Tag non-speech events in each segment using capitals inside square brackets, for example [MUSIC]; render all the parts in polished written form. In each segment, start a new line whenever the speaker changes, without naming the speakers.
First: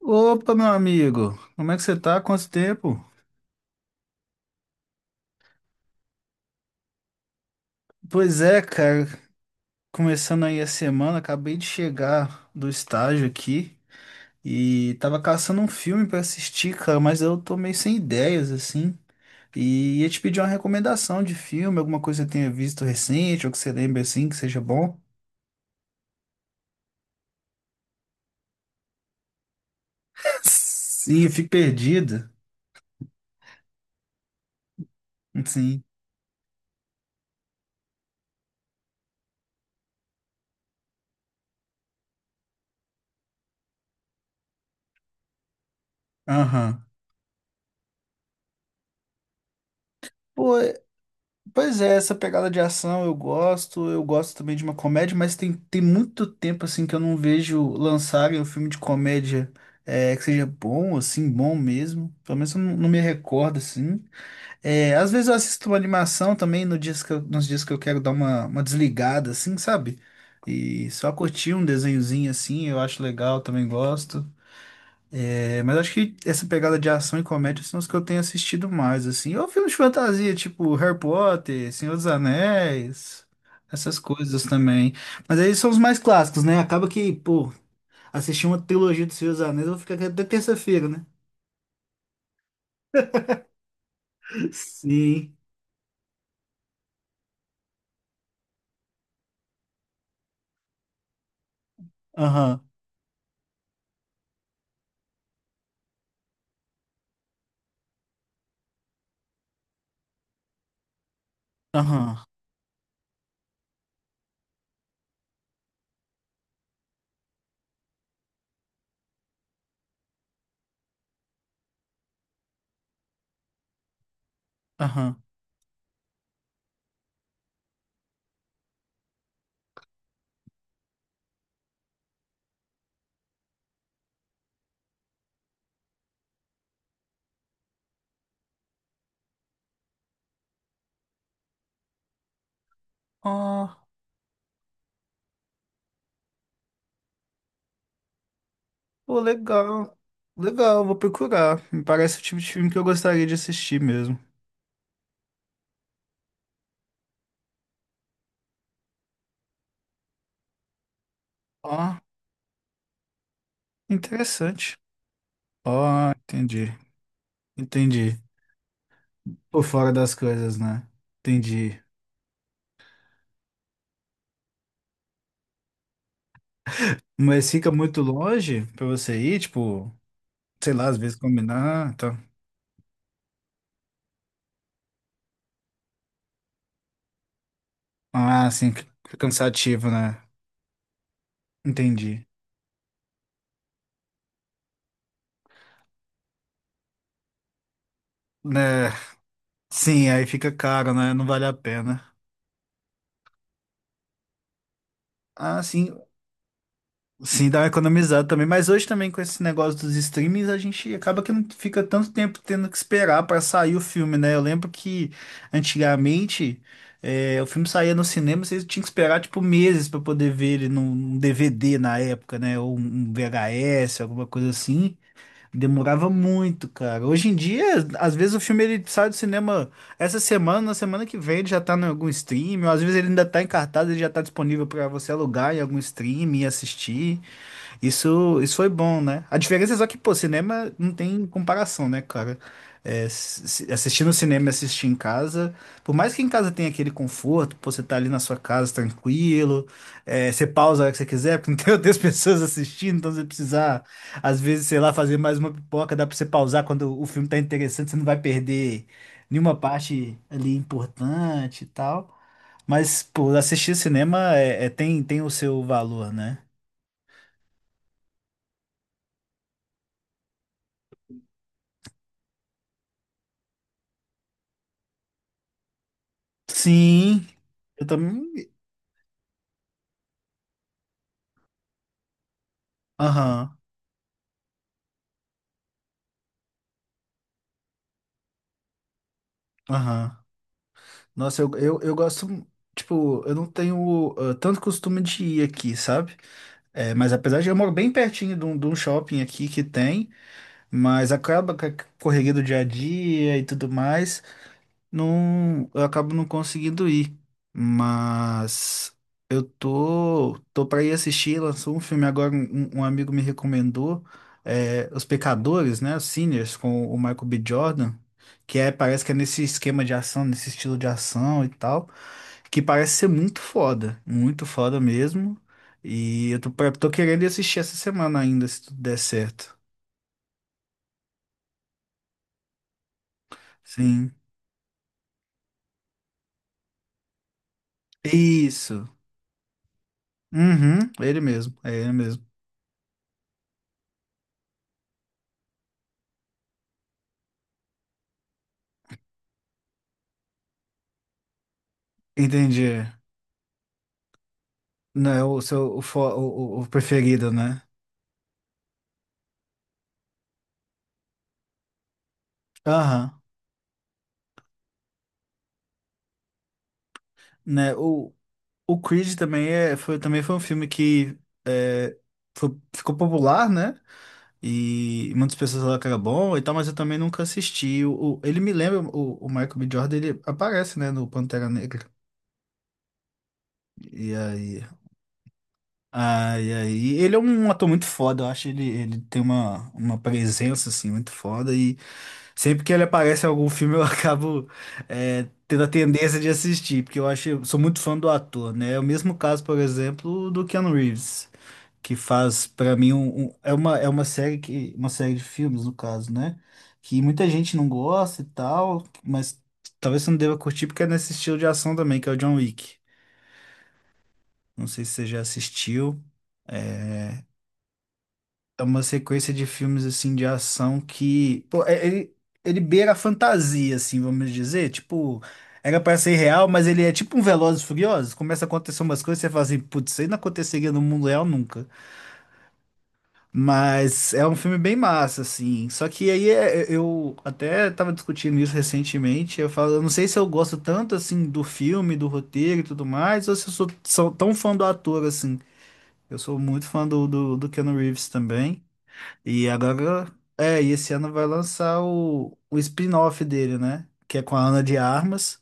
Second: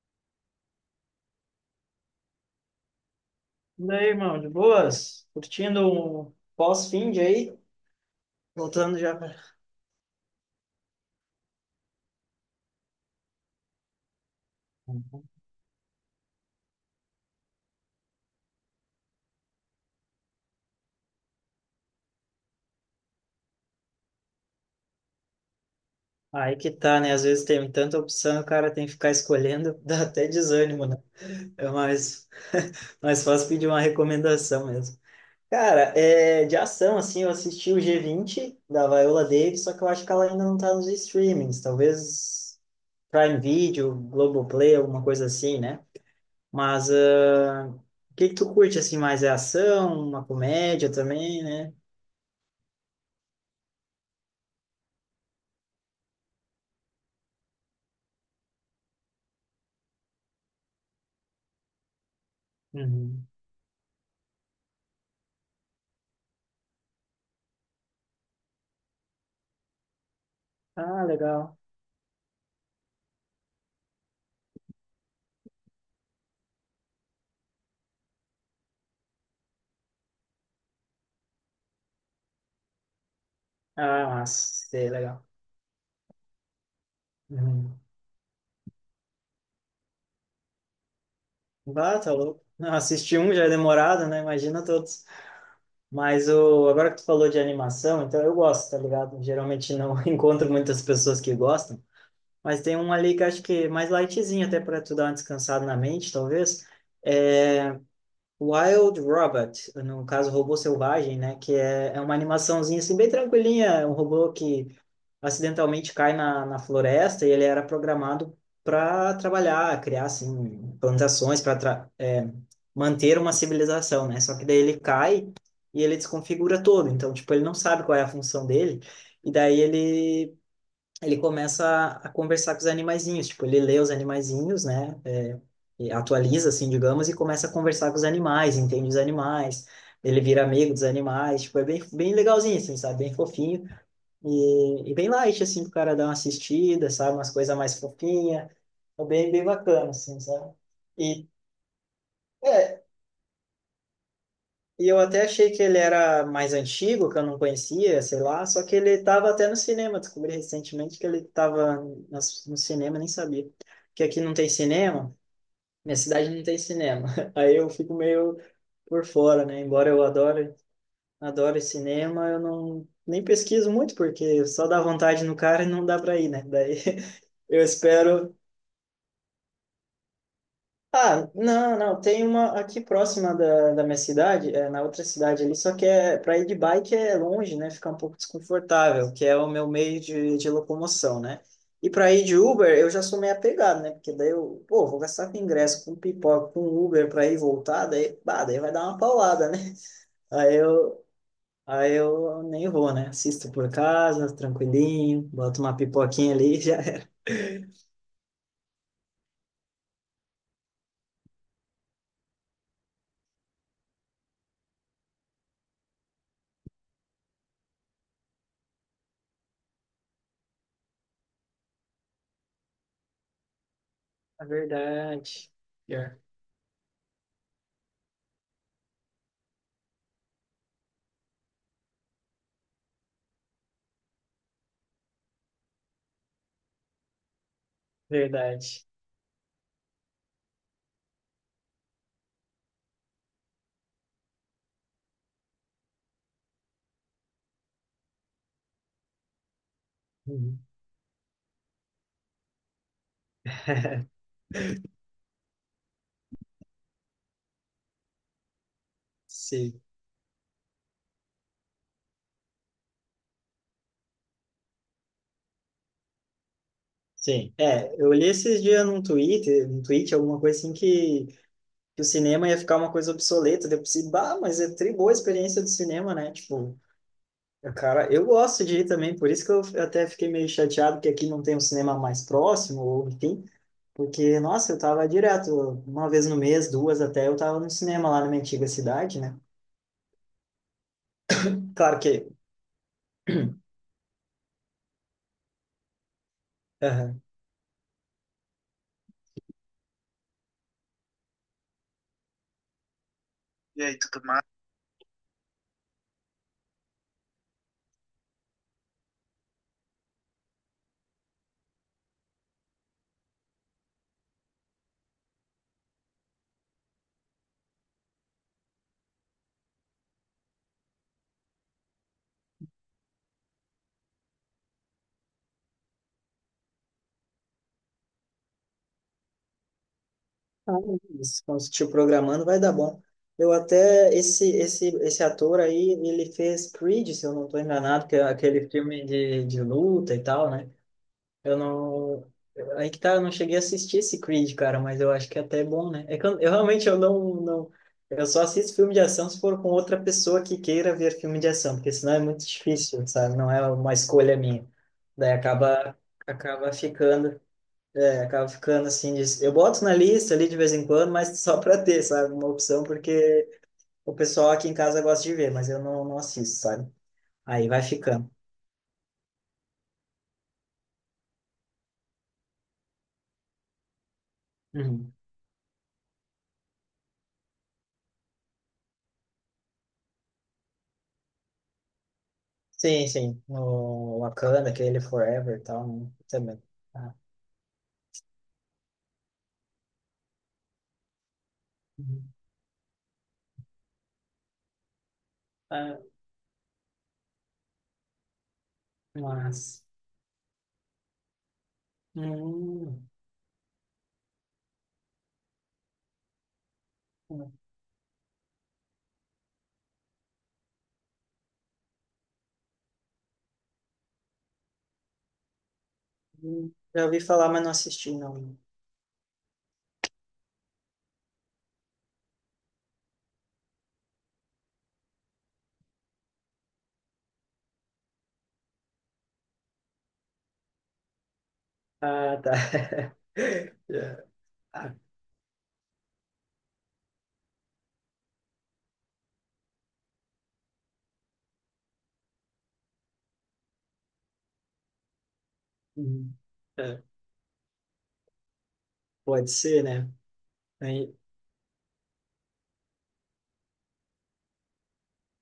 Opa, meu amigo, como é que você tá? Quanto tempo?
E aí, irmão, de boas? Curtindo um pós-finde aí?
Pois é,
Voltando
cara,
já
começando aí a semana, acabei de chegar do estágio aqui e tava caçando um filme pra assistir, cara, mas eu tô meio sem ideias, assim, e ia te pedir uma recomendação de filme, alguma coisa que você tenha visto recente ou que você lembre, assim, que seja bom.
Aí que tá, né? Às vezes tem tanta opção, o cara tem que ficar escolhendo, [LAUGHS] dá até
[LAUGHS]
desânimo, né?
Sim, eu fico
É mais,
perdido,
[LAUGHS] mais fácil pedir uma recomendação mesmo.
sim,
Cara, é, de ação, assim, eu assisti o G20 da Viola Davis, só que eu acho que ela ainda não tá nos streamings. Talvez Prime Video, Globoplay, alguma coisa assim, né?
aham.
Mas o que que tu curte, assim, mais é ação, uma
Pô,
comédia também, né?
Pois é, essa pegada de ação eu gosto também de uma comédia, mas tem muito tempo assim que eu não vejo lançarem um filme de comédia que seja bom, assim, bom mesmo. Pelo menos eu não me
Uhum.
recordo, assim. É, às vezes eu assisto uma animação também no nos dias que eu quero dar uma desligada, assim, sabe? E
Ah,
só curtir
legal.
um desenhozinho assim, eu acho legal, também gosto. É, mas acho que essa pegada de ação e comédia são os que eu tenho assistido mais, assim. Ou filmes de fantasia, tipo Harry Potter, Senhor dos Anéis, essas
Ah,
coisas
sei,
também.
legal.
Mas aí são os mais clássicos, né? Acaba que, pô,
Uhum.
assistir uma trilogia do Senhor dos Anéis, eu vou ficar aqui até terça-feira, né?
Bah, tá louco. Não, assistir um já é demorado, né?
[LAUGHS]
Imagina todos.
Sim.
Mas agora que tu falou de animação, então eu gosto, tá ligado? Geralmente não [LAUGHS] encontro muitas pessoas que gostam,
Aham,
mas tem um ali que acho que é mais lightzinho, até para tu dar uma descansada na mente, talvez. É Wild Robot, no caso, Robô Selvagem, né? Que é uma
aham,
animaçãozinha assim, bem tranquilinha, um robô que acidentalmente cai na floresta e ele era programado para trabalhar, criar assim plantações para manter uma civilização, né? Só que daí ele
aham.
cai e ele desconfigura todo, então tipo ele não sabe qual é a função dele e daí ele começa a conversar com os animaizinhos, tipo ele lê os animaizinhos, né? É, e atualiza assim, digamos, e começa a conversar com os animais, entende os animais. Ele vira amigo dos animais, tipo, é bem, bem legalzinho, assim, sabe? Bem fofinho.
Ah,
E bem light, assim, pro cara dar uma assistida, sabe? Umas coisas mais fofinhas. é
pô,
Bem, bem bacana,
legal.
assim, sabe?
Legal, vou
E,
procurar. Me parece o tipo de filme que
é,
eu gostaria de assistir mesmo.
e eu até achei que ele era mais antigo, que eu não conhecia, sei lá. Só que ele tava até no cinema. Descobri recentemente que ele tava
Ah,
no cinema, nem sabia. Que aqui não tem
interessante.
cinema. Minha
Ah,
cidade não tem
entendi.
cinema. [LAUGHS] Aí eu fico
Entendi.
meio por fora, né?
Por
Embora
fora
eu
das
adore,
coisas, né?
adore
Entendi.
cinema, eu não... Nem pesquiso muito, porque só dá vontade no cara e não dá para ir, né? Daí [LAUGHS]
Mas
eu
fica muito
espero
longe pra você ir, tipo, sei lá, às vezes
Ah, não,
combinar,
não,
tá?
tem uma aqui próxima da minha cidade, é, na outra cidade ali, só que é para ir de bike é longe, né? Fica um pouco
Ah, sim,
desconfortável, que é o meu
cansativo,
meio
né?
de locomoção, né? E para ir
Entendi.
de Uber, eu já sou meio apegado, né? Porque daí eu, pô, vou gastar com ingresso, com pipoca, com Uber para ir e voltar, daí, bah, daí vai dar
Né?
uma paulada, né? [LAUGHS]
Sim, aí fica
Aí
caro,
eu,
né? Não vale a
aí
pena.
eu nem vou, né? Assisto por casa, tranquilinho, boto
Ah,
uma
sim.
pipoquinha ali e já era.
Sim, dá uma economizada também, mas hoje também com esse negócio dos streamings a gente acaba que não fica tanto tempo tendo que esperar para sair o filme, né? Eu lembro que antigamente o filme saía no cinema, vocês tinham que esperar tipo meses para poder ver ele num DVD na época, né? Ou um VHS, alguma
É
coisa assim.
verdade.
Demorava
Pior.
muito, cara. Hoje em dia, às vezes o filme ele sai do cinema essa semana, na semana que vem ele já tá em algum stream, ou às vezes ele ainda tá em cartaz, ele já tá disponível para você alugar em algum stream e assistir. Isso foi
Verdade.
bom, né? A diferença é só que, pô, cinema não tem comparação, né, cara? É, assistir no cinema e assistir em casa, por mais que em casa tenha aquele conforto, pô, você tá ali na sua casa tranquilo, é, você
Uhum.
pausa a hora que você quiser, porque não tem [LAUGHS] outras pessoas assistindo, então você precisar,
[LAUGHS]
às vezes, sei lá, fazer mais uma pipoca, dá pra você pausar quando o filme tá interessante, você não vai perder nenhuma
Sim,
parte ali importante e tal. Mas, pô, assistir cinema tem o seu valor, né?
sim. É, eu li esses dias num Twitter, num tweet, alguma coisa assim, que o cinema ia ficar uma coisa obsoleta. Daí eu pensei, bah, mas é tri boa a experiência do cinema, né? Tipo,
Sim, eu
cara, eu
também.
gosto de ir também, por isso que eu até fiquei meio chateado que aqui não tem um cinema mais próximo, ou enfim,
Aham,
porque, nossa, eu tava direto, uma vez no mês, duas até, eu tava no cinema lá na minha antiga cidade, né?
aham. Nossa, eu
Claro
gosto.
que.
Tipo, eu não tenho ah, tanto costume de ir aqui, sabe? É, mas
Aham.
apesar de eu moro bem pertinho de um shopping aqui que tem, mas acaba com a correria do dia a dia e tudo mais. Não, eu acabo não conseguindo ir, mas eu tô para ir assistir. Lançou um filme agora, um amigo me recomendou, é, Os Pecadores, né? Os Sinners, com o Michael B. Jordan, que é, parece que é nesse esquema de ação, nesse estilo de ação e tal, que parece ser muito foda mesmo. E eu tô, tô querendo ir assistir essa semana ainda, se tudo der certo.
Ah, isso. Quando você estiver programando, vai dar bom. Eu até,
Sim.
esse ator aí, ele fez Creed, se eu não estou enganado, que é aquele
Isso.
filme de luta e tal, né?
Uhum, ele mesmo,
Eu
é ele mesmo.
não... Aí que tá, eu não cheguei a assistir esse Creed, cara, mas eu acho que é até bom, né? É que eu realmente, eu não, não... Eu só assisto filme de ação se for com outra pessoa que queira ver filme de ação, porque senão é muito
Entendi.
difícil, sabe? Não é uma escolha minha.
Não é
Daí
o seu
acaba,
o-
acaba
preferido,
ficando...
né?
É, acaba ficando assim. Eu boto na lista ali de vez em quando, mas só [LAUGHS] para ter, sabe? Uma opção,
Aham.
porque o pessoal aqui em casa gosta de ver, mas eu não assisto, sabe? Aí
Né,
vai ficando.
o Creed também, também foi um filme que é, ficou popular, né?
Uhum.
E muitas pessoas falaram que era bom e tal, mas eu também nunca assisti. Ele me lembra, o Michael B. Jordan, ele aparece, né, no Pantera Negra.
Sim, sim.
E
O
aí
Wakanda, aquele Forever e tal, né?
Ai,
Também.
ai.
Ah,
Ele é um ator muito foda, eu acho ele, ele tem uma presença, assim, muito foda e
uhum.
sempre que ele aparece em algum filme eu [LAUGHS] acabo tendo a
Ah,
tendência de assistir, porque eu acho, sou muito fã do ator, né? É o mesmo caso, por
mas.
exemplo, do Keanu Reeves, que faz, pra mim,
Hum,
é uma série que, uma série de filmes, no caso, né? Que muita gente não gosta e tal, mas talvez você não deva curtir porque é nesse estilo de ação também, que é o John Wick. Não sei se você já assistiu. É,
Já ouvi falar, mas não assisti, não.
é uma sequência de filmes assim de ação que, pô, ele, ele beira a fantasia, assim, vamos dizer, tipo, era pra ser real, mas ele é tipo um Velozes e Furiosos, começa a acontecer umas coisas, você fala assim, putz, isso aí não aconteceria no mundo real nunca.
Ah, tá. [LAUGHS]
Mas
É.
é um filme bem
Ah,
massa, assim. Só que aí eu até tava discutindo isso recentemente, eu falo, eu não sei se eu gosto tanto assim do filme, do roteiro e tudo mais, ou se eu sou tão fã do ator assim. Eu
uhum.
sou muito fã
É,
do Keanu Reeves também. E
pode ser,
agora,
né?
e esse ano
Aí,
vai lançar o spin-off dele, né? Que é com a Ana de Armas.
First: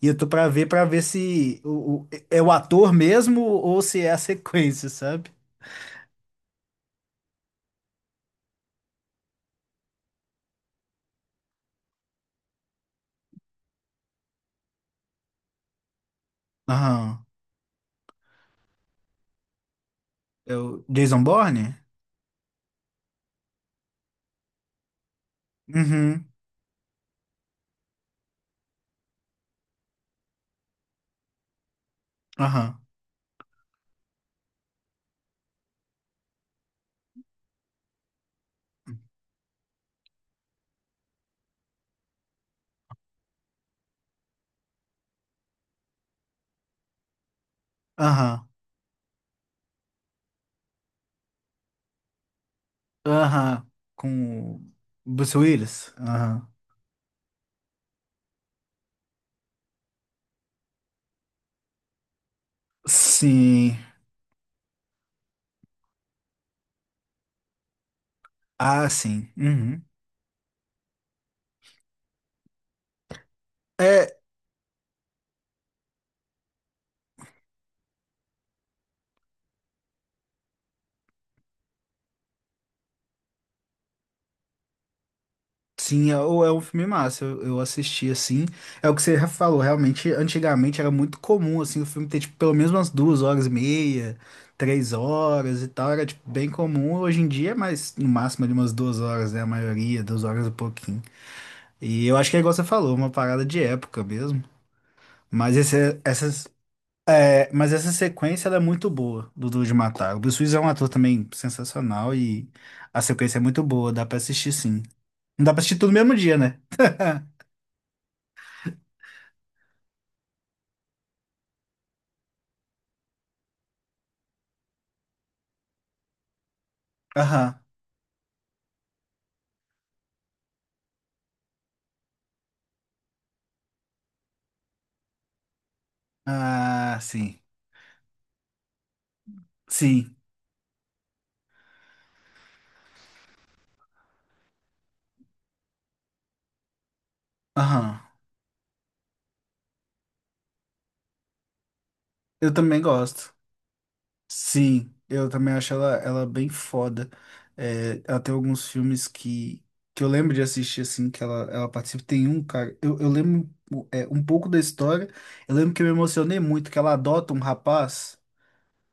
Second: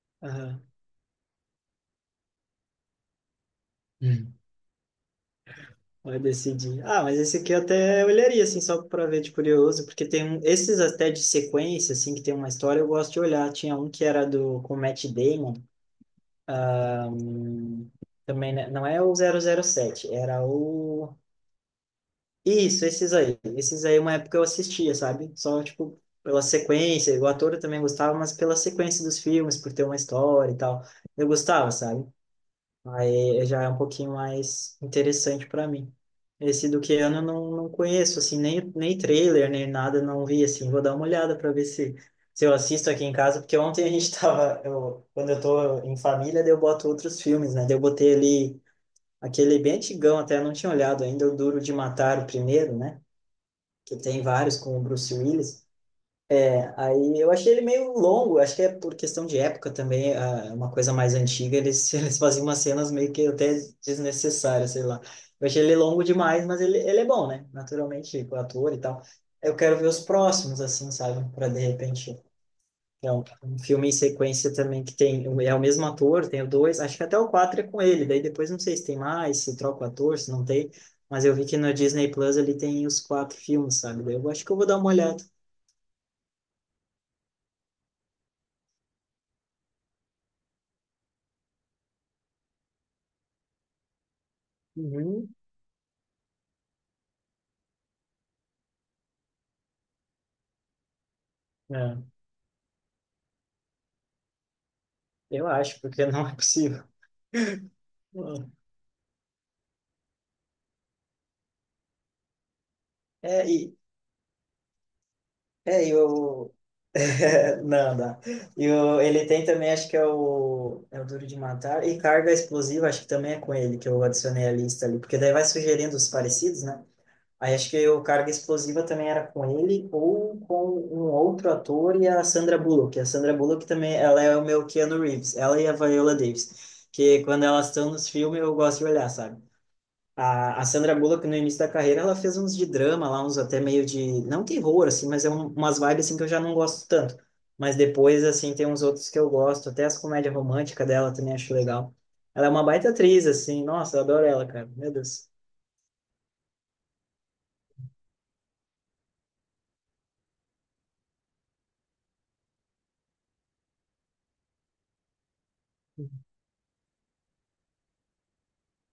E eu tô
aham.
pra ver se é o ator mesmo ou se é a sequência, sabe?
Vai decidir. Ah, mas esse aqui eu até olharia, assim, só pra ver de curioso, porque tem um, esses até de sequência, assim, que tem uma história, eu gosto de olhar. Tinha um que era do, com o Matt Damon,
Aham.
também, né? Não é o 007 era
É o
o...
Jason Bourne?
Isso, esses aí. Esses aí, uma época eu assistia, sabe? Só, tipo,
Uhum.
pela sequência, o ator eu também gostava, mas pela sequência dos filmes, por ter uma história e tal. Eu gostava, sabe?
Aham.
Aí já é um pouquinho mais interessante para mim. Esse do Keanu eu não conheço, assim, nem trailer, nem nada, não vi, assim. Vou dar uma olhada para ver se eu assisto aqui em casa, porque ontem a gente [LAUGHS] tava, eu, quando eu tô em família, daí eu boto outros filmes, né? Daí eu botei
Aham.
ali aquele bem antigão, até eu não tinha olhado ainda, o Duro de Matar, o primeiro, né?
Aham.
Que tem
Com
vários
o
com o Bruce
Bruce
Willis.
Willis? Aham.
Aí eu achei ele meio longo, acho que é por questão de época também, é uma coisa mais antiga, eles, [LAUGHS] eles faziam umas cenas meio que até
Sim.
desnecessárias, sei lá. Eu achei ele longo demais, mas ele é bom, né? Naturalmente, o ator e
Ah,
tal.
sim.
Eu quero
Uhum.
ver os próximos, assim, sabe? Para de repente. É um filme em
É,
sequência também que tem. É o mesmo ator, tem o dois, acho que até o quatro é com ele, daí depois não sei se tem mais, se troca o ator, se não tem. Mas eu vi que no Disney Plus ali tem os quatro filmes, sabe? Daí eu acho que eu vou dar uma olhada.
Sim, é, ou é um filme massa, eu assisti assim. É o que você falou, realmente, antigamente era muito comum assim o filme ter tipo, pelo menos umas 2 horas e meia, três
Uhum.
horas e tal, era tipo, bem comum. Hoje em dia é mais, no máximo, de umas 2 horas, né? A maioria, 2 horas e pouquinho. E
É.
eu acho que é igual você falou, uma parada de época mesmo.
Eu
Mas,
acho, porque não é possível.
mas
[LAUGHS]
essa sequência ela é muito boa do Duro de Matar. O Bruce Willis é um ator também sensacional e a sequência é
É,
muito
e,
boa, dá pra assistir sim. Não dá pra assistir
é,
tudo no
e
mesmo dia,
o...
né?
[LAUGHS] não, não. Ele tem também, acho que é o Duro de Matar, e Carga Explosiva, acho que também é com ele que eu adicionei a lista ali, porque daí vai sugerindo os parecidos, né? Aí
Aham.
acho que o Carga Explosiva também era com ele, ou com um outro ator e a Sandra Bullock. A Sandra Bullock também, ela é o meu Keanu Reeves, ela e a Viola Davis,
Ah,
que
sim.
quando elas estão nos filmes eu gosto de olhar, sabe?
Sim.
A Sandra Bullock, no início da carreira, ela fez uns de drama lá, uns até meio de... Não terror, assim, mas é umas vibes, assim, que eu já não gosto tanto. Mas
Aham.
depois, assim, tem uns outros que eu gosto. Até as comédias românticas dela também acho legal. Ela é
Eu
uma
também
baita atriz,
gosto.
assim. Nossa, eu adoro ela, cara. Meu
Sim,
Deus.
eu também acho ela bem foda. É, ela tem alguns filmes que eu lembro de assistir, assim, ela participa. Tem um, cara, eu lembro um pouco da história. Eu lembro que eu me emocionei muito, que ela adota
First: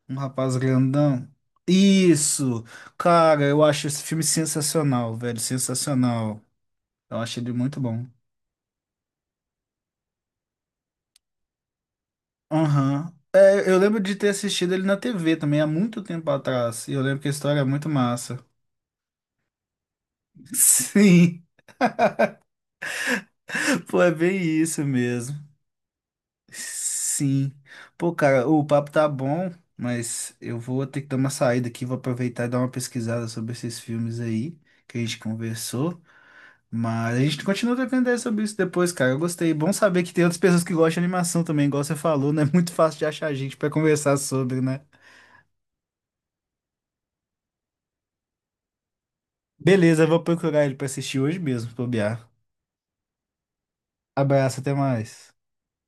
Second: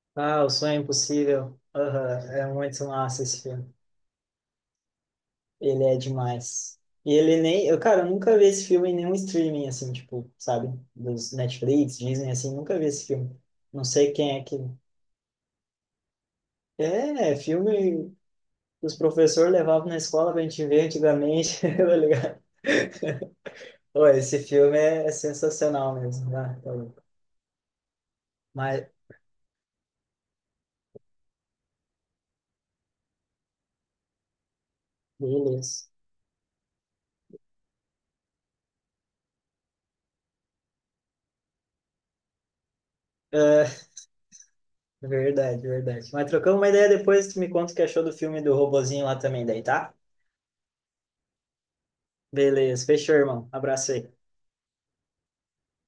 um
Ah, O
rapaz
Sonho
grandão.
Impossível. Aham, é
Isso!
muito massa esse
Cara, eu
filme.
acho esse filme sensacional, velho,
Ele é
sensacional.
demais. E
Eu
ele
achei ele
nem... Eu,
muito
cara,
bom.
eu nunca vi esse filme em nenhum streaming, assim, tipo, sabe? Dos Netflix, Disney, assim, nunca vi esse
Aham.
filme.
É, eu
Não
lembro
sei
de ter
quem é que...
assistido ele na TV também, há muito tempo atrás. E eu lembro que a
É
história é muito
filme
massa.
os professores levavam na escola pra
[LAUGHS]
gente ver
Sim,
antigamente, [LAUGHS] tá ligado?
pô,
Pô,
é
esse
bem
filme
isso
é
mesmo.
sensacional mesmo, né? Tá louco.
Sim. Pô, cara, o papo
Mas,
tá bom, mas eu vou ter que dar uma saída aqui, vou aproveitar e dar uma pesquisada sobre esses filmes aí que a gente
beleza.
conversou. Mas a gente continua trocando ideia sobre isso depois, cara. Eu gostei. Bom saber que tem outras pessoas que gostam de animação também, igual você falou, não é [LAUGHS] muito fácil de achar gente
É,
pra conversar sobre, né?
verdade, verdade. Mas trocamos uma ideia depois, tu me conta o que achou do filme do robozinho lá também, daí, tá?
Beleza, eu vou procurar ele pra assistir hoje mesmo, se bobear.
Beleza, fechou, irmão. Abraço aí.
Abraço, até mais.